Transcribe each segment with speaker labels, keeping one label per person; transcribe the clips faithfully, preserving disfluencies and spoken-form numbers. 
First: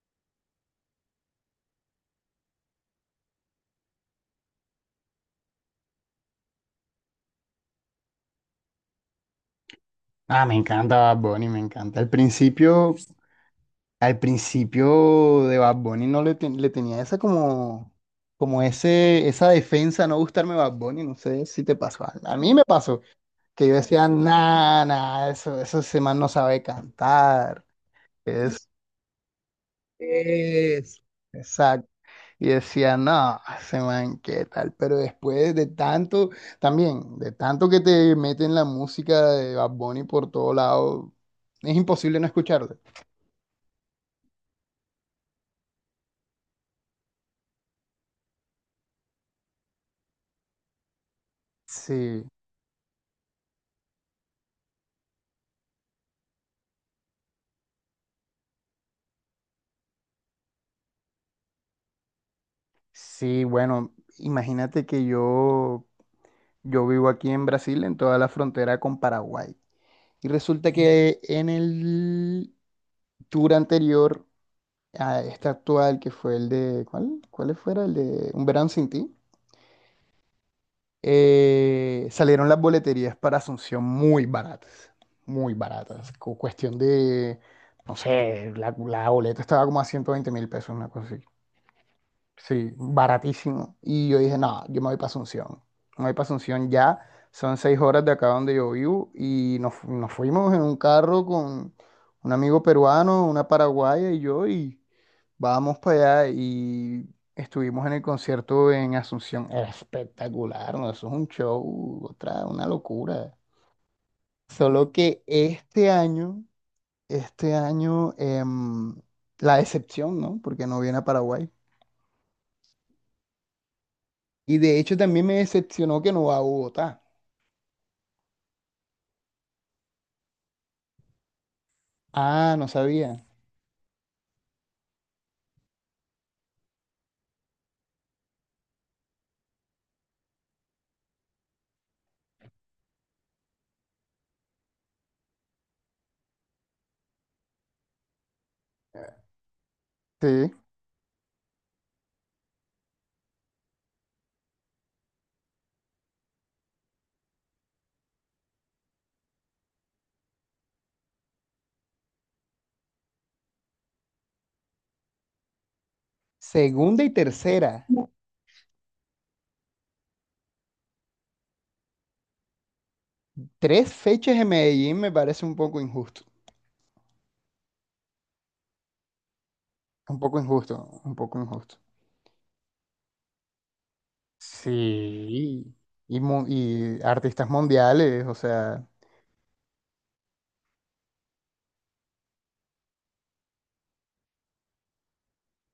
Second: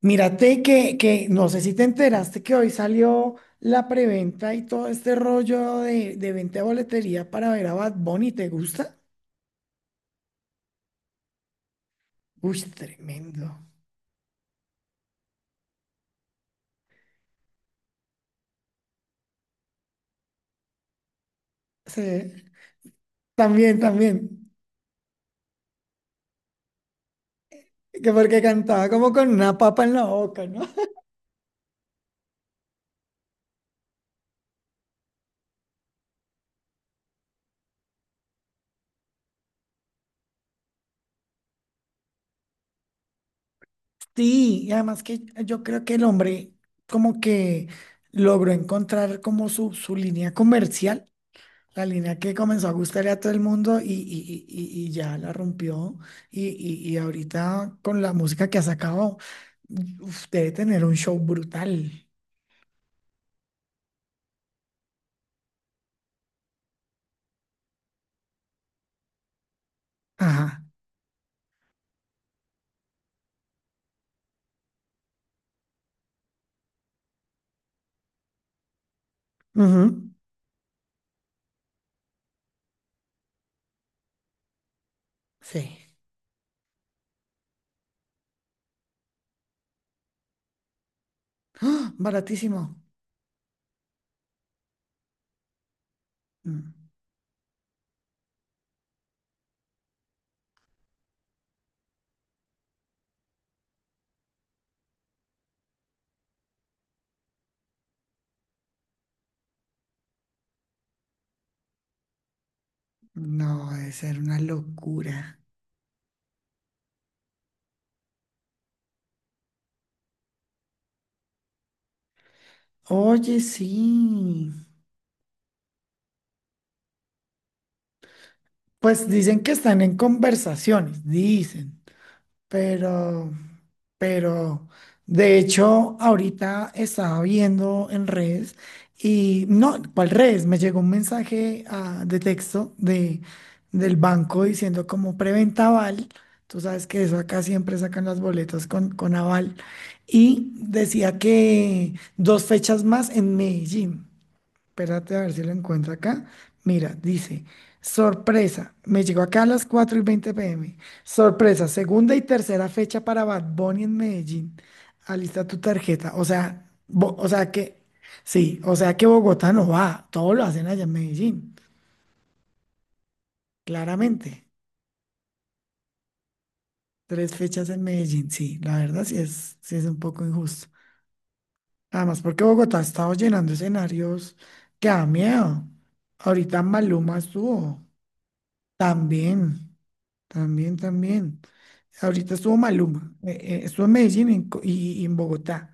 Speaker 1: Mírate que, que no sé si te enteraste que hoy salió la preventa y todo este rollo de, de venta de boletería para ver a Bad Bunny. ¿Te gusta?
Speaker 2: Ah, me encanta Bad Bunny, me encanta. Al
Speaker 1: Uy,
Speaker 2: principio,
Speaker 1: tremendo.
Speaker 2: al principio de Bad Bunny no le, ten- le tenía esa como, como ese, esa defensa, no gustarme Bad Bunny, no sé si te
Speaker 1: Sí,
Speaker 2: pasó. A, a mí me pasó, que yo
Speaker 1: también,
Speaker 2: decía,
Speaker 1: también.
Speaker 2: nah, nah, eso, eso ese man no sabe cantar,
Speaker 1: Que porque
Speaker 2: es.
Speaker 1: cantaba como con una papa en la boca, ¿no?
Speaker 2: Es, exacto. Y decía, no, ese man, ¿qué tal? Pero después de tanto, también, de tanto que te meten la música de Bad Bunny por todo lado, es imposible no escucharla.
Speaker 1: Sí, y además que yo creo que el hombre como que logró encontrar como su, su línea comercial. La línea
Speaker 2: Sí,
Speaker 1: que comenzó a gustarle a todo el mundo y, y- y- y y ya la rompió. Y, y- y ahorita con la música que ha sacado, uf, debe tener un show brutal.
Speaker 2: sí, bueno, imagínate que yo, yo vivo aquí en Brasil, en toda la frontera con Paraguay. Y
Speaker 1: Ajá.
Speaker 2: resulta que en el tour anterior a este actual, que fue el de, ¿cuál? ¿Cuál fuera? El de Un verano sin ti.
Speaker 1: Ujú,
Speaker 2: Eh, salieron las boleterías para Asunción muy baratas, muy
Speaker 1: sí.
Speaker 2: baratas. cu- Cuestión de, no sé, la, la boleta estaba como a ciento veinte mil pesos, una cosa así.
Speaker 1: ¡Ah! Baratísimo.
Speaker 2: Sí, baratísimo. Y yo dije, no, yo me voy para Asunción. Me voy para Asunción
Speaker 1: Mm,
Speaker 2: ya. Son seis horas de acá donde yo vivo y nos, fu- nos fuimos en un carro con un amigo peruano, una paraguaya y yo y... Vamos para allá y estuvimos en el concierto en Asunción. Era espectacular, ¿no? Eso es un show, otra, una locura.
Speaker 1: no, debe ser una
Speaker 2: Solo que
Speaker 1: locura.
Speaker 2: este año, este año, em, la decepción, ¿no? Porque no viene a Paraguay.
Speaker 1: Oye, sí.
Speaker 2: Y de hecho también me decepcionó que no va a Bogotá.
Speaker 1: Pues dicen que están en conversaciones, dicen.
Speaker 2: Ah, no sabía.
Speaker 1: Pero, pero, de hecho, ahorita estaba viendo en redes y no, ¿cuál redes? Me llegó un mensaje ah, de texto de, del banco diciendo como preventa aval. Tú sabes que eso acá siempre sacan las boletas con, con aval. Y
Speaker 2: Sí.
Speaker 1: decía que dos fechas más en Medellín. Espérate a ver si lo encuentro acá. Mira, dice, sorpresa, me llegó acá a las cuatro y veinte p m. Sorpresa, segunda y tercera fecha para Bad Bunny en Medellín. Alista tu tarjeta. O sea,
Speaker 2: Segunda y
Speaker 1: Bo- o sea que,
Speaker 2: tercera.
Speaker 1: sí, o sea que Bogotá no va, todo lo hacen allá en Medellín,
Speaker 2: Tres fechas
Speaker 1: claramente.
Speaker 2: en Medellín me parece un poco injusto.
Speaker 1: Tres fechas en Medellín, sí, la verdad sí es, sí es un
Speaker 2: Un
Speaker 1: poco
Speaker 2: poco
Speaker 1: injusto.
Speaker 2: injusto, un poco injusto.
Speaker 1: Además, porque Bogotá ha estado llenando escenarios que da miedo.
Speaker 2: Sí, y, mu-
Speaker 1: Ahorita
Speaker 2: y
Speaker 1: Maluma
Speaker 2: artistas
Speaker 1: estuvo
Speaker 2: mundiales, o sea,
Speaker 1: también. También, también. Ahorita estuvo Maluma, eh, eh, estuvo en Medellín en Co- y, y en Bogotá.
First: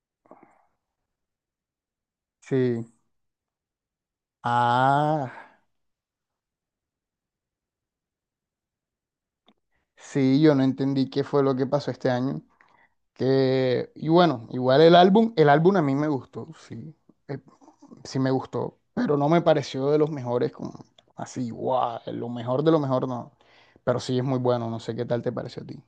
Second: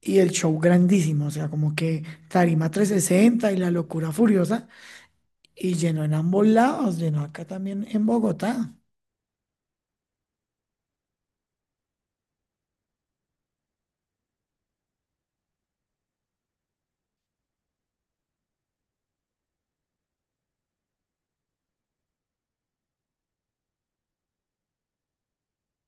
Speaker 1: Y el show grandísimo, o sea, como que tarima
Speaker 2: sí.
Speaker 1: trescientos sesenta y la locura furiosa.
Speaker 2: Ah,
Speaker 1: Y llenó en ambos lados, llenó acá también en Bogotá.
Speaker 2: sí, yo no entendí qué fue lo que pasó este año. Que, y bueno, igual el álbum, el álbum a mí me gustó, sí, eh, sí me gustó, pero no me pareció de los mejores, como así, guau, lo mejor de lo mejor no. Pero sí es muy bueno, no sé qué tal te pareció a ti.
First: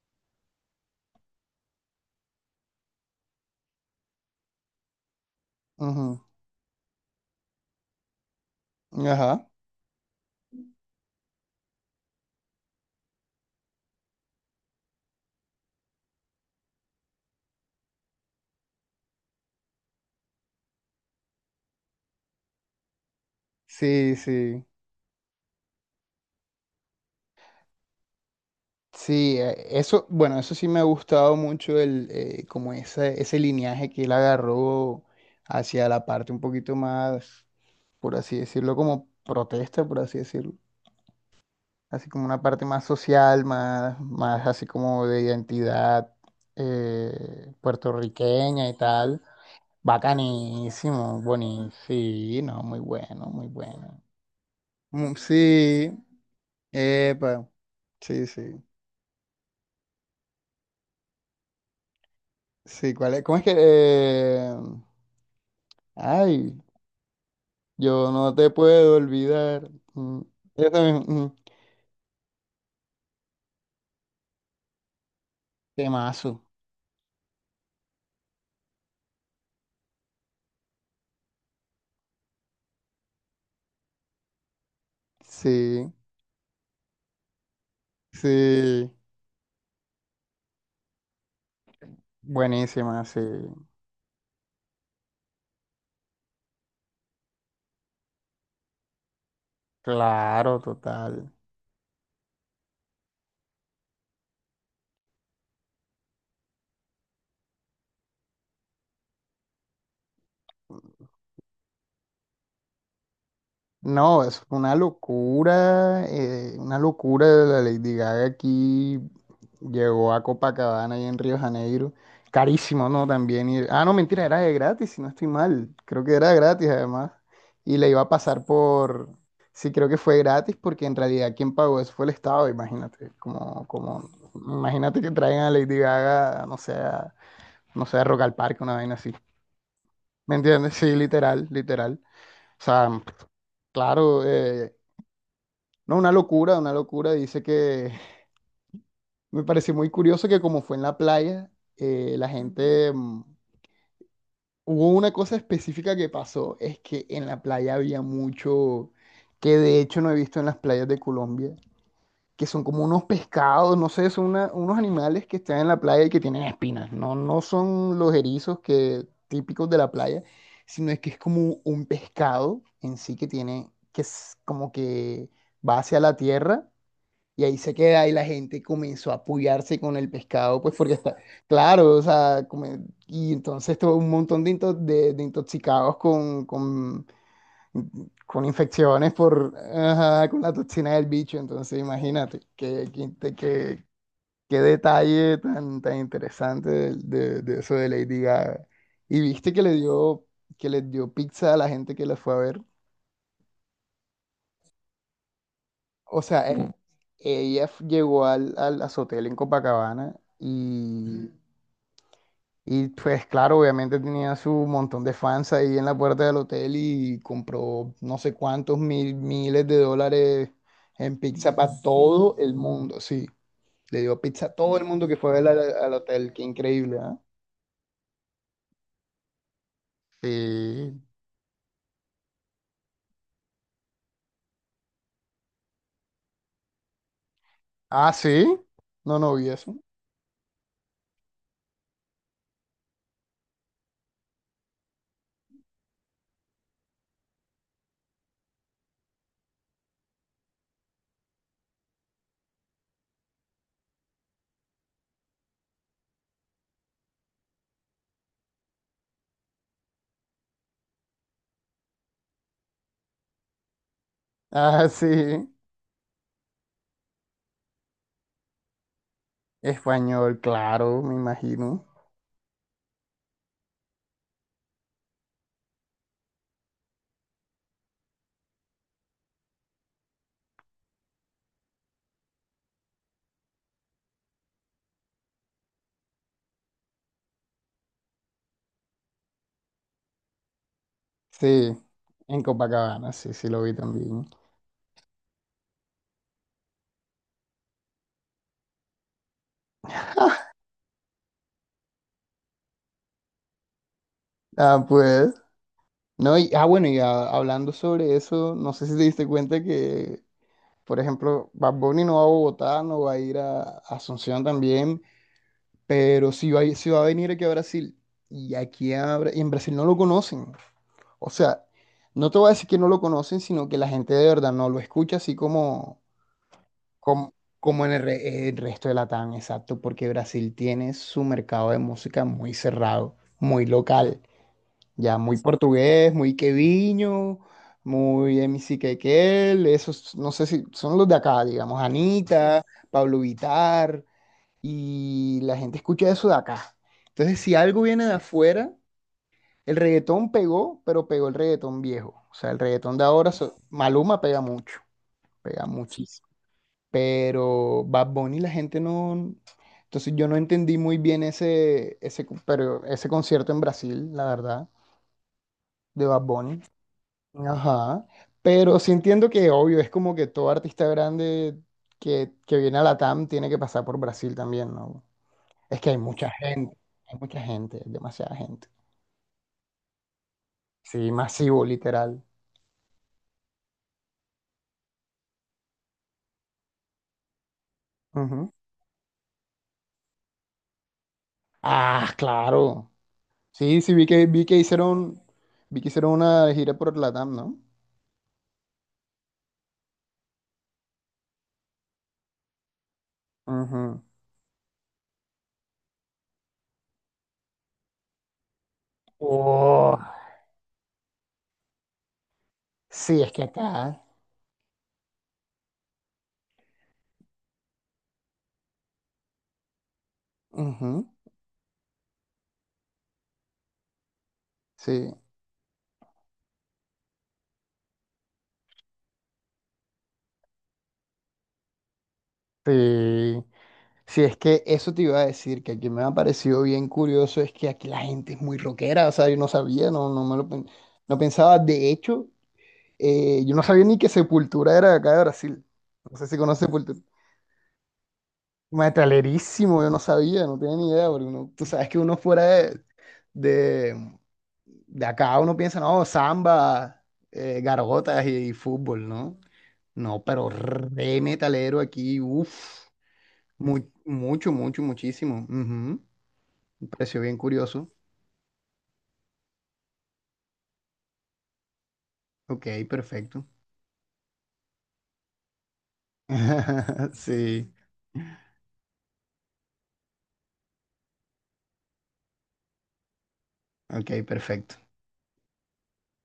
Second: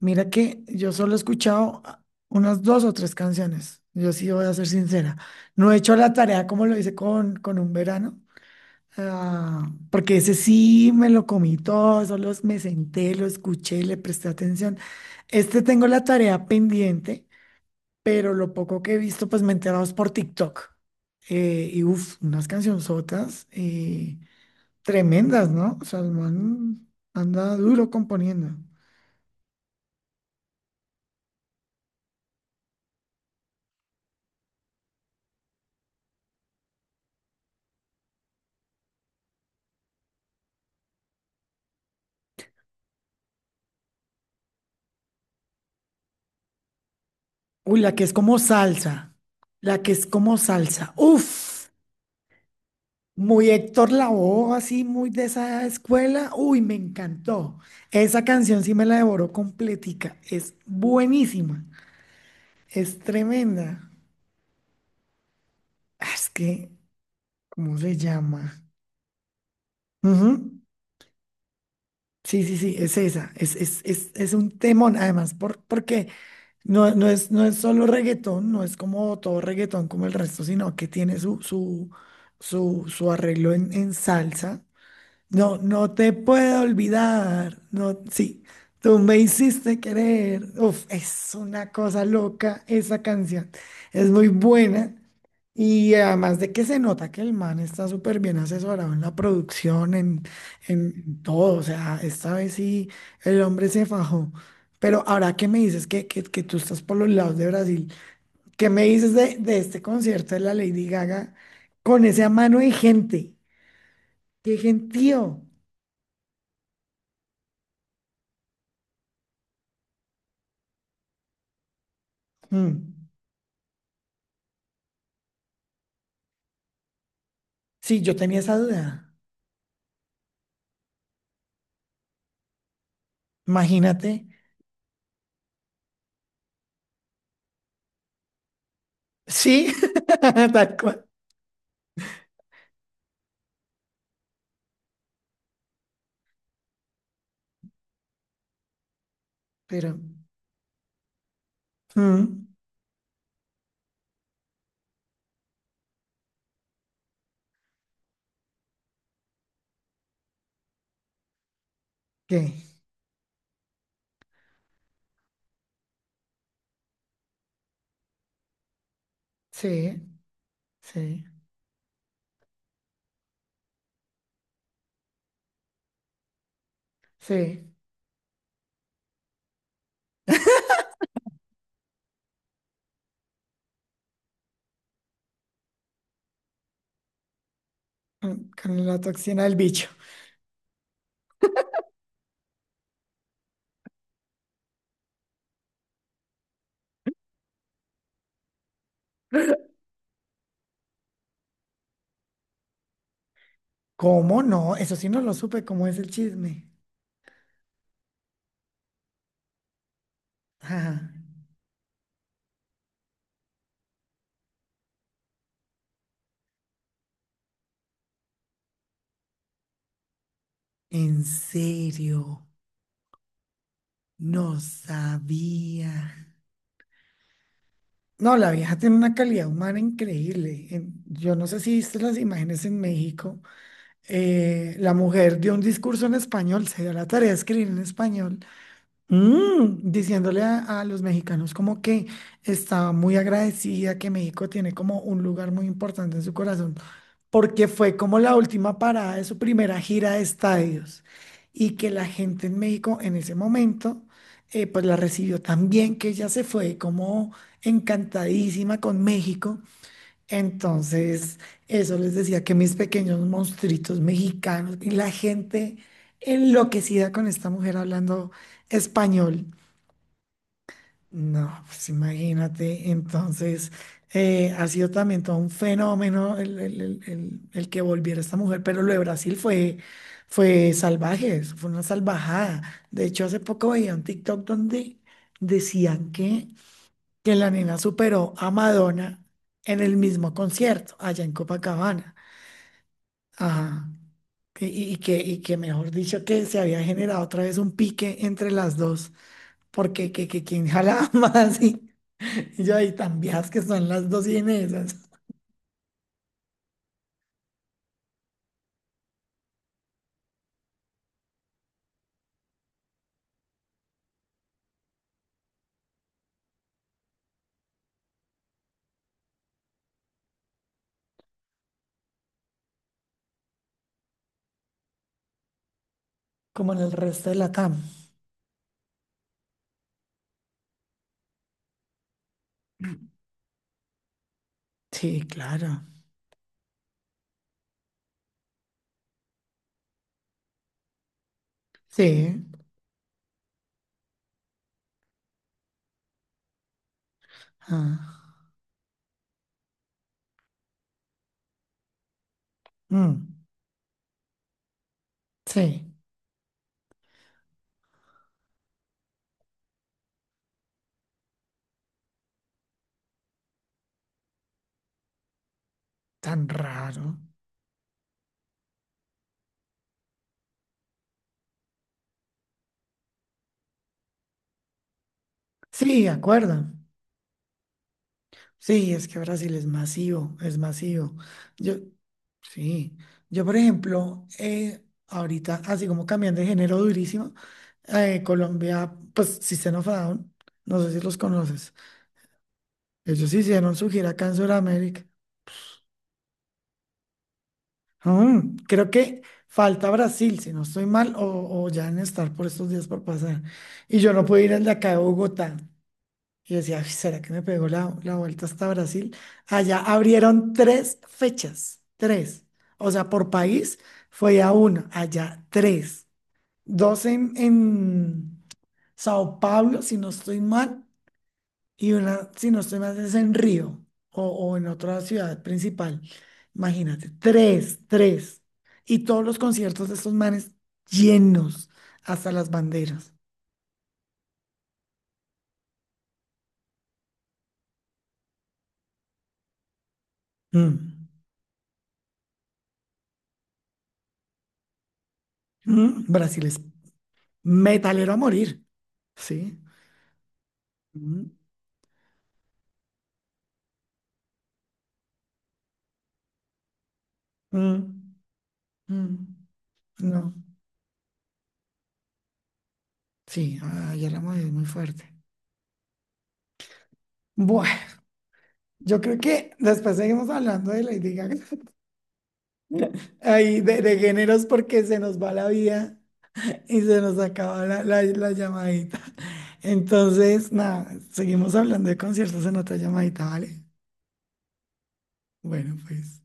Speaker 1: Mira que yo solo he escuchado ah, unas dos o tres canciones. Yo sí voy a ser sincera. No he hecho la tarea como lo hice con, con un verano.
Speaker 2: Ujú, ajá,
Speaker 1: Ah, porque ese sí me lo comí todo, solo me senté, lo escuché, le presté atención. Este tengo la tarea pendiente, pero lo poco que he visto, pues me he enterado es por TikTok. Eh, y uff, unas cancionzotas
Speaker 2: sí,
Speaker 1: eh,
Speaker 2: sí.
Speaker 1: tremendas, ¿no? O sea, el man anda duro componiendo.
Speaker 2: Sí, eh, eso, bueno, eso sí me ha gustado mucho el, eh, como ese, ese lineaje que él agarró hacia la parte un poquito más, por así decirlo, como protesta, por así decirlo, así como una parte más social, más, más así como de identidad eh,
Speaker 1: Uy, la que es como
Speaker 2: puertorriqueña y
Speaker 1: salsa,
Speaker 2: tal.
Speaker 1: la que es como salsa.
Speaker 2: Bacanísimo,
Speaker 1: Uff.
Speaker 2: bonito, sí, no, muy bueno, muy
Speaker 1: Muy Héctor
Speaker 2: bueno.
Speaker 1: Lavoe, así muy
Speaker 2: Mm,
Speaker 1: de esa
Speaker 2: sí,
Speaker 1: escuela. Uy, me
Speaker 2: epa,
Speaker 1: encantó. Esa
Speaker 2: sí, sí,
Speaker 1: canción sí me la devoró completica. Es buenísima.
Speaker 2: sí,
Speaker 1: Es
Speaker 2: ¿cuál es? ¿Cómo es que...?
Speaker 1: tremenda.
Speaker 2: eh,
Speaker 1: Ah, es
Speaker 2: Ay,
Speaker 1: que, ¿cómo se
Speaker 2: yo no te
Speaker 1: llama?
Speaker 2: puedo olvidar. Mm,
Speaker 1: Ujú.
Speaker 2: esa misma, mm,
Speaker 1: Sí, sí, sí, es esa. Es, es, es, es un temón, además, por, porque
Speaker 2: temazo.
Speaker 1: no, no es, no es solo reggaetón, no es como todo reggaetón como el resto, sino que tiene su, su, su, su, arreglo en, en salsa. No, no
Speaker 2: Sí,
Speaker 1: te puedo olvidar. No, sí,
Speaker 2: sí.
Speaker 1: tú me hiciste querer. Uf, es una cosa loca esa
Speaker 2: Buenísima, sí.
Speaker 1: canción. Es muy buena. Y además de que se nota que el man está súper bien asesorado en la producción, en,
Speaker 2: Claro,
Speaker 1: en
Speaker 2: total.
Speaker 1: todo. O sea, esta vez sí el hombre se fajó. Pero ahora que me dices que, que, que tú estás por los lados de Brasil, ¿qué me dices de, de este concierto de la Lady Gaga con esa mano de gente?
Speaker 2: No, es
Speaker 1: ¡Qué
Speaker 2: una
Speaker 1: gentío!
Speaker 2: locura, eh, una locura de la Lady Gaga aquí. Llegó a Copacabana y en Río de Janeiro. Carísimo,
Speaker 1: Mm.
Speaker 2: ¿no? También ir- Ah, no, mentira, era de gratis, si no estoy mal. Creo que era gratis además. Y le
Speaker 1: Sí,
Speaker 2: iba a
Speaker 1: yo tenía
Speaker 2: pasar
Speaker 1: esa
Speaker 2: por...
Speaker 1: duda.
Speaker 2: Sí, creo que fue gratis porque en realidad quien pagó eso fue el Estado, imagínate. Como, como...
Speaker 1: Imagínate.
Speaker 2: Imagínate que traigan a Lady Gaga, no sé, a- no sé, a Rock al Parque, una vaina así.
Speaker 1: Sí,
Speaker 2: ¿Me entiendes?
Speaker 1: tal
Speaker 2: Sí,
Speaker 1: cual.
Speaker 2: literal, literal. O sea, claro, eh, no, una locura, una locura. Dice que me pareció
Speaker 1: Pero,
Speaker 2: muy curioso que como fue en la playa, eh, la
Speaker 1: mm,
Speaker 2: gente... mm, hubo una cosa específica que pasó, es que en la playa había mucho, que de hecho no he visto en las playas de Colombia, que
Speaker 1: ¿qué?
Speaker 2: son como unos pescados, no sé, son una- unos animales que están en la playa y que tienen espinas. No, no son los erizos que, típicos de la
Speaker 1: Sí,
Speaker 2: playa, sino es que es
Speaker 1: sí,
Speaker 2: como un pescado en sí que tiene, que es como que va hacia la tierra. Y ahí
Speaker 1: sí.
Speaker 2: se queda y la gente comenzó a apoyarse con el pescado, pues porque está, claro, o sea, come- y entonces tuvo un montón de, into- de, de intoxicados con, con, con
Speaker 1: Mm, con la
Speaker 2: infecciones
Speaker 1: toxina
Speaker 2: por,
Speaker 1: del bicho.
Speaker 2: ajá, con la toxina del bicho, entonces imagínate, qué, qué, inte- qué- qué detalle tan, tan interesante de, de- de eso de Lady Gaga. Y viste que le dio, que le dio pizza a la gente que la fue a ver.
Speaker 1: ¿Cómo no? Eso sí no lo supe. ¿Cómo es el
Speaker 2: O sea,
Speaker 1: chisme?
Speaker 2: eh, ella f- llegó al, al, a su hotel en Copacabana
Speaker 1: Ajá.
Speaker 2: y, y pues claro, obviamente tenía su montón de fans ahí en la puerta del hotel y compró no sé cuántos mil, miles de dólares en
Speaker 1: En
Speaker 2: pizza para todo
Speaker 1: serio.
Speaker 2: el mundo, sí. Le dio pizza a
Speaker 1: No
Speaker 2: todo el mundo que fue a ver al, al
Speaker 1: sabía.
Speaker 2: hotel, qué increíble, ¿ah?
Speaker 1: No, la vieja tiene una calidad humana increíble. En-
Speaker 2: Sí.
Speaker 1: Yo no sé si viste las imágenes en México. Eh, la mujer dio un discurso en español, se dio la tarea de escribir en
Speaker 2: Ah, sí.
Speaker 1: español.
Speaker 2: No, no vi eso.
Speaker 1: Mm, diciéndole a, a los mexicanos como que estaba muy agradecida, que México tiene como un lugar muy importante en su corazón, porque fue como la última parada de su primera gira de estadios y que la gente en México en ese momento eh, pues la recibió tan bien que ella se fue como encantadísima con México. Entonces, eso les decía que mis pequeños monstruitos mexicanos
Speaker 2: Ah,
Speaker 1: y la
Speaker 2: sí.
Speaker 1: gente enloquecida con esta mujer hablando español.
Speaker 2: Español, claro, me
Speaker 1: No,
Speaker 2: imagino.
Speaker 1: pues imagínate. Entonces, eh, ha sido también todo un fenómeno el, el- el- el- el que volviera esta mujer, pero lo de Brasil fue, fue salvaje, eso fue una salvajada. De hecho, hace poco veía un TikTok donde decían que que la nena superó a Madonna en el mismo concierto, allá en
Speaker 2: Sí,
Speaker 1: Copacabana.
Speaker 2: en Copacabana, sí, sí lo vi
Speaker 1: Ajá.
Speaker 2: también.
Speaker 1: Y, y- y que, y que mejor dicho, que se había generado otra vez un pique entre las dos, porque que, que quién jalaba más y, y yo ahí tan viejas que son las dos
Speaker 2: Ah,
Speaker 1: Inesas,
Speaker 2: pues. No, y, ah, bueno, y ah, hablando sobre eso, no sé si te diste cuenta que, por ejemplo, Bad Bunny no va a Bogotá, no va a ir a, a Asunción también, pero sí va, a ir- sí va a venir aquí a Brasil. Y aquí a Bra- y en Brasil no lo conocen. O sea, no te voy a decir que no lo conocen, sino que la gente de verdad no lo escucha así como,
Speaker 1: como en el resto
Speaker 2: como,
Speaker 1: de la T A M.
Speaker 2: como en el, re- el resto de Latam, exacto, porque Brasil tiene su mercado de música muy cerrado, muy local. Ya
Speaker 1: Sí,
Speaker 2: muy
Speaker 1: claro.
Speaker 2: portugués, muy queviño, muy M C Quequel, esos, no sé si son los de acá, digamos,
Speaker 1: Sí.
Speaker 2: Anita, Pablo Vitar, y la gente escucha eso de acá. Entonces, si algo viene de
Speaker 1: Ah,
Speaker 2: afuera, el reggaetón pegó, pero pegó el reggaetón viejo. O sea, el reggaetón de ahora,
Speaker 1: mm,
Speaker 2: so- Maluma pega mucho, pega
Speaker 1: sí,
Speaker 2: muchísimo. Pero Bad Bunny la gente no... Entonces yo no entendí muy bien ese, ese, pero ese concierto en Brasil, la verdad, de Bad
Speaker 1: tan
Speaker 2: Bunny.
Speaker 1: raro.
Speaker 2: Ajá, pero sí entiendo que obvio, es como que todo artista grande que, que viene a la Latam tiene que pasar por Brasil también, ¿no? Es que hay
Speaker 1: Sí, de
Speaker 2: mucha
Speaker 1: acuerdo.
Speaker 2: gente, hay mucha gente, demasiada gente.
Speaker 1: Sí, es que Brasil es masivo, es
Speaker 2: Sí,
Speaker 1: masivo.
Speaker 2: masivo,
Speaker 1: Yo,
Speaker 2: literal.
Speaker 1: sí, yo por ejemplo, eh, ahorita así como cambiando de género durísimo, eh,
Speaker 2: Ujú.
Speaker 1: Colombia, pues System of a Down, no sé si los conoces,
Speaker 2: Ah, claro.
Speaker 1: ellos hicieron
Speaker 2: Sí,
Speaker 1: su
Speaker 2: sí, vi
Speaker 1: gira
Speaker 2: que,
Speaker 1: acá en
Speaker 2: vi que
Speaker 1: Sudamérica.
Speaker 2: hicieron, vi que hicieron una gira por la Latam, ¿no?
Speaker 1: Ah, creo que falta Brasil, si no estoy mal, o, o ya en estar por estos días por pasar. Y
Speaker 2: Ujú.
Speaker 1: yo no pude ir al de acá de Bogotá. Y decía, "Ay, ¿será que me pegó la, la vuelta hasta Brasil? Allá
Speaker 2: Oh,
Speaker 1: abrieron tres fechas, tres. O sea,
Speaker 2: sí,
Speaker 1: por
Speaker 2: es que
Speaker 1: país
Speaker 2: acá.
Speaker 1: fue a una, allá tres. Dos en, en Sao Paulo, si no estoy mal,
Speaker 2: Ujú,
Speaker 1: y una, si no estoy mal, es en Río o, o en otra
Speaker 2: sí,
Speaker 1: ciudad principal. Imagínate, tres, tres. Y todos los conciertos de estos manes llenos hasta las banderas.
Speaker 2: sí. Si es que eso te iba a decir, que aquí me ha parecido bien curioso, es que aquí la gente es muy rockera, o sea, yo no sabía, no, no me lo pen-
Speaker 1: Mm.
Speaker 2: no pensaba, de hecho, eh, yo no sabía ni que Sepultura era de acá de Brasil,
Speaker 1: Mm.
Speaker 2: no sé si
Speaker 1: Brasil es
Speaker 2: conoces Sepultura,
Speaker 1: metalero a morir, ¿sí?
Speaker 2: metalerísimo, yo no sabía, no tenía ni idea,
Speaker 1: Mm.
Speaker 2: porque uno- tú sabes que uno fuera de, de, de acá, uno piensa, no, samba, eh,
Speaker 1: Mm.
Speaker 2: gargotas y, y fútbol, ¿no?
Speaker 1: Mm.
Speaker 2: No,
Speaker 1: No,
Speaker 2: pero re metalero aquí, uff,
Speaker 1: sí, ah, ya la moví
Speaker 2: mucho,
Speaker 1: muy
Speaker 2: mucho,
Speaker 1: fuerte.
Speaker 2: muchísimo. Ujú. Un precio bien curioso.
Speaker 1: Bueno, yo creo que después seguimos hablando de Lady Gaga.
Speaker 2: Ok, perfecto.
Speaker 1: Ahí de, de géneros porque se nos va la vida y se nos acaba
Speaker 2: Sí,
Speaker 1: la, la- la llamadita. Entonces, nada, seguimos hablando de conciertos en otra llamadita, ¿vale?
Speaker 2: ok, perfecto.
Speaker 1: Bueno, pues.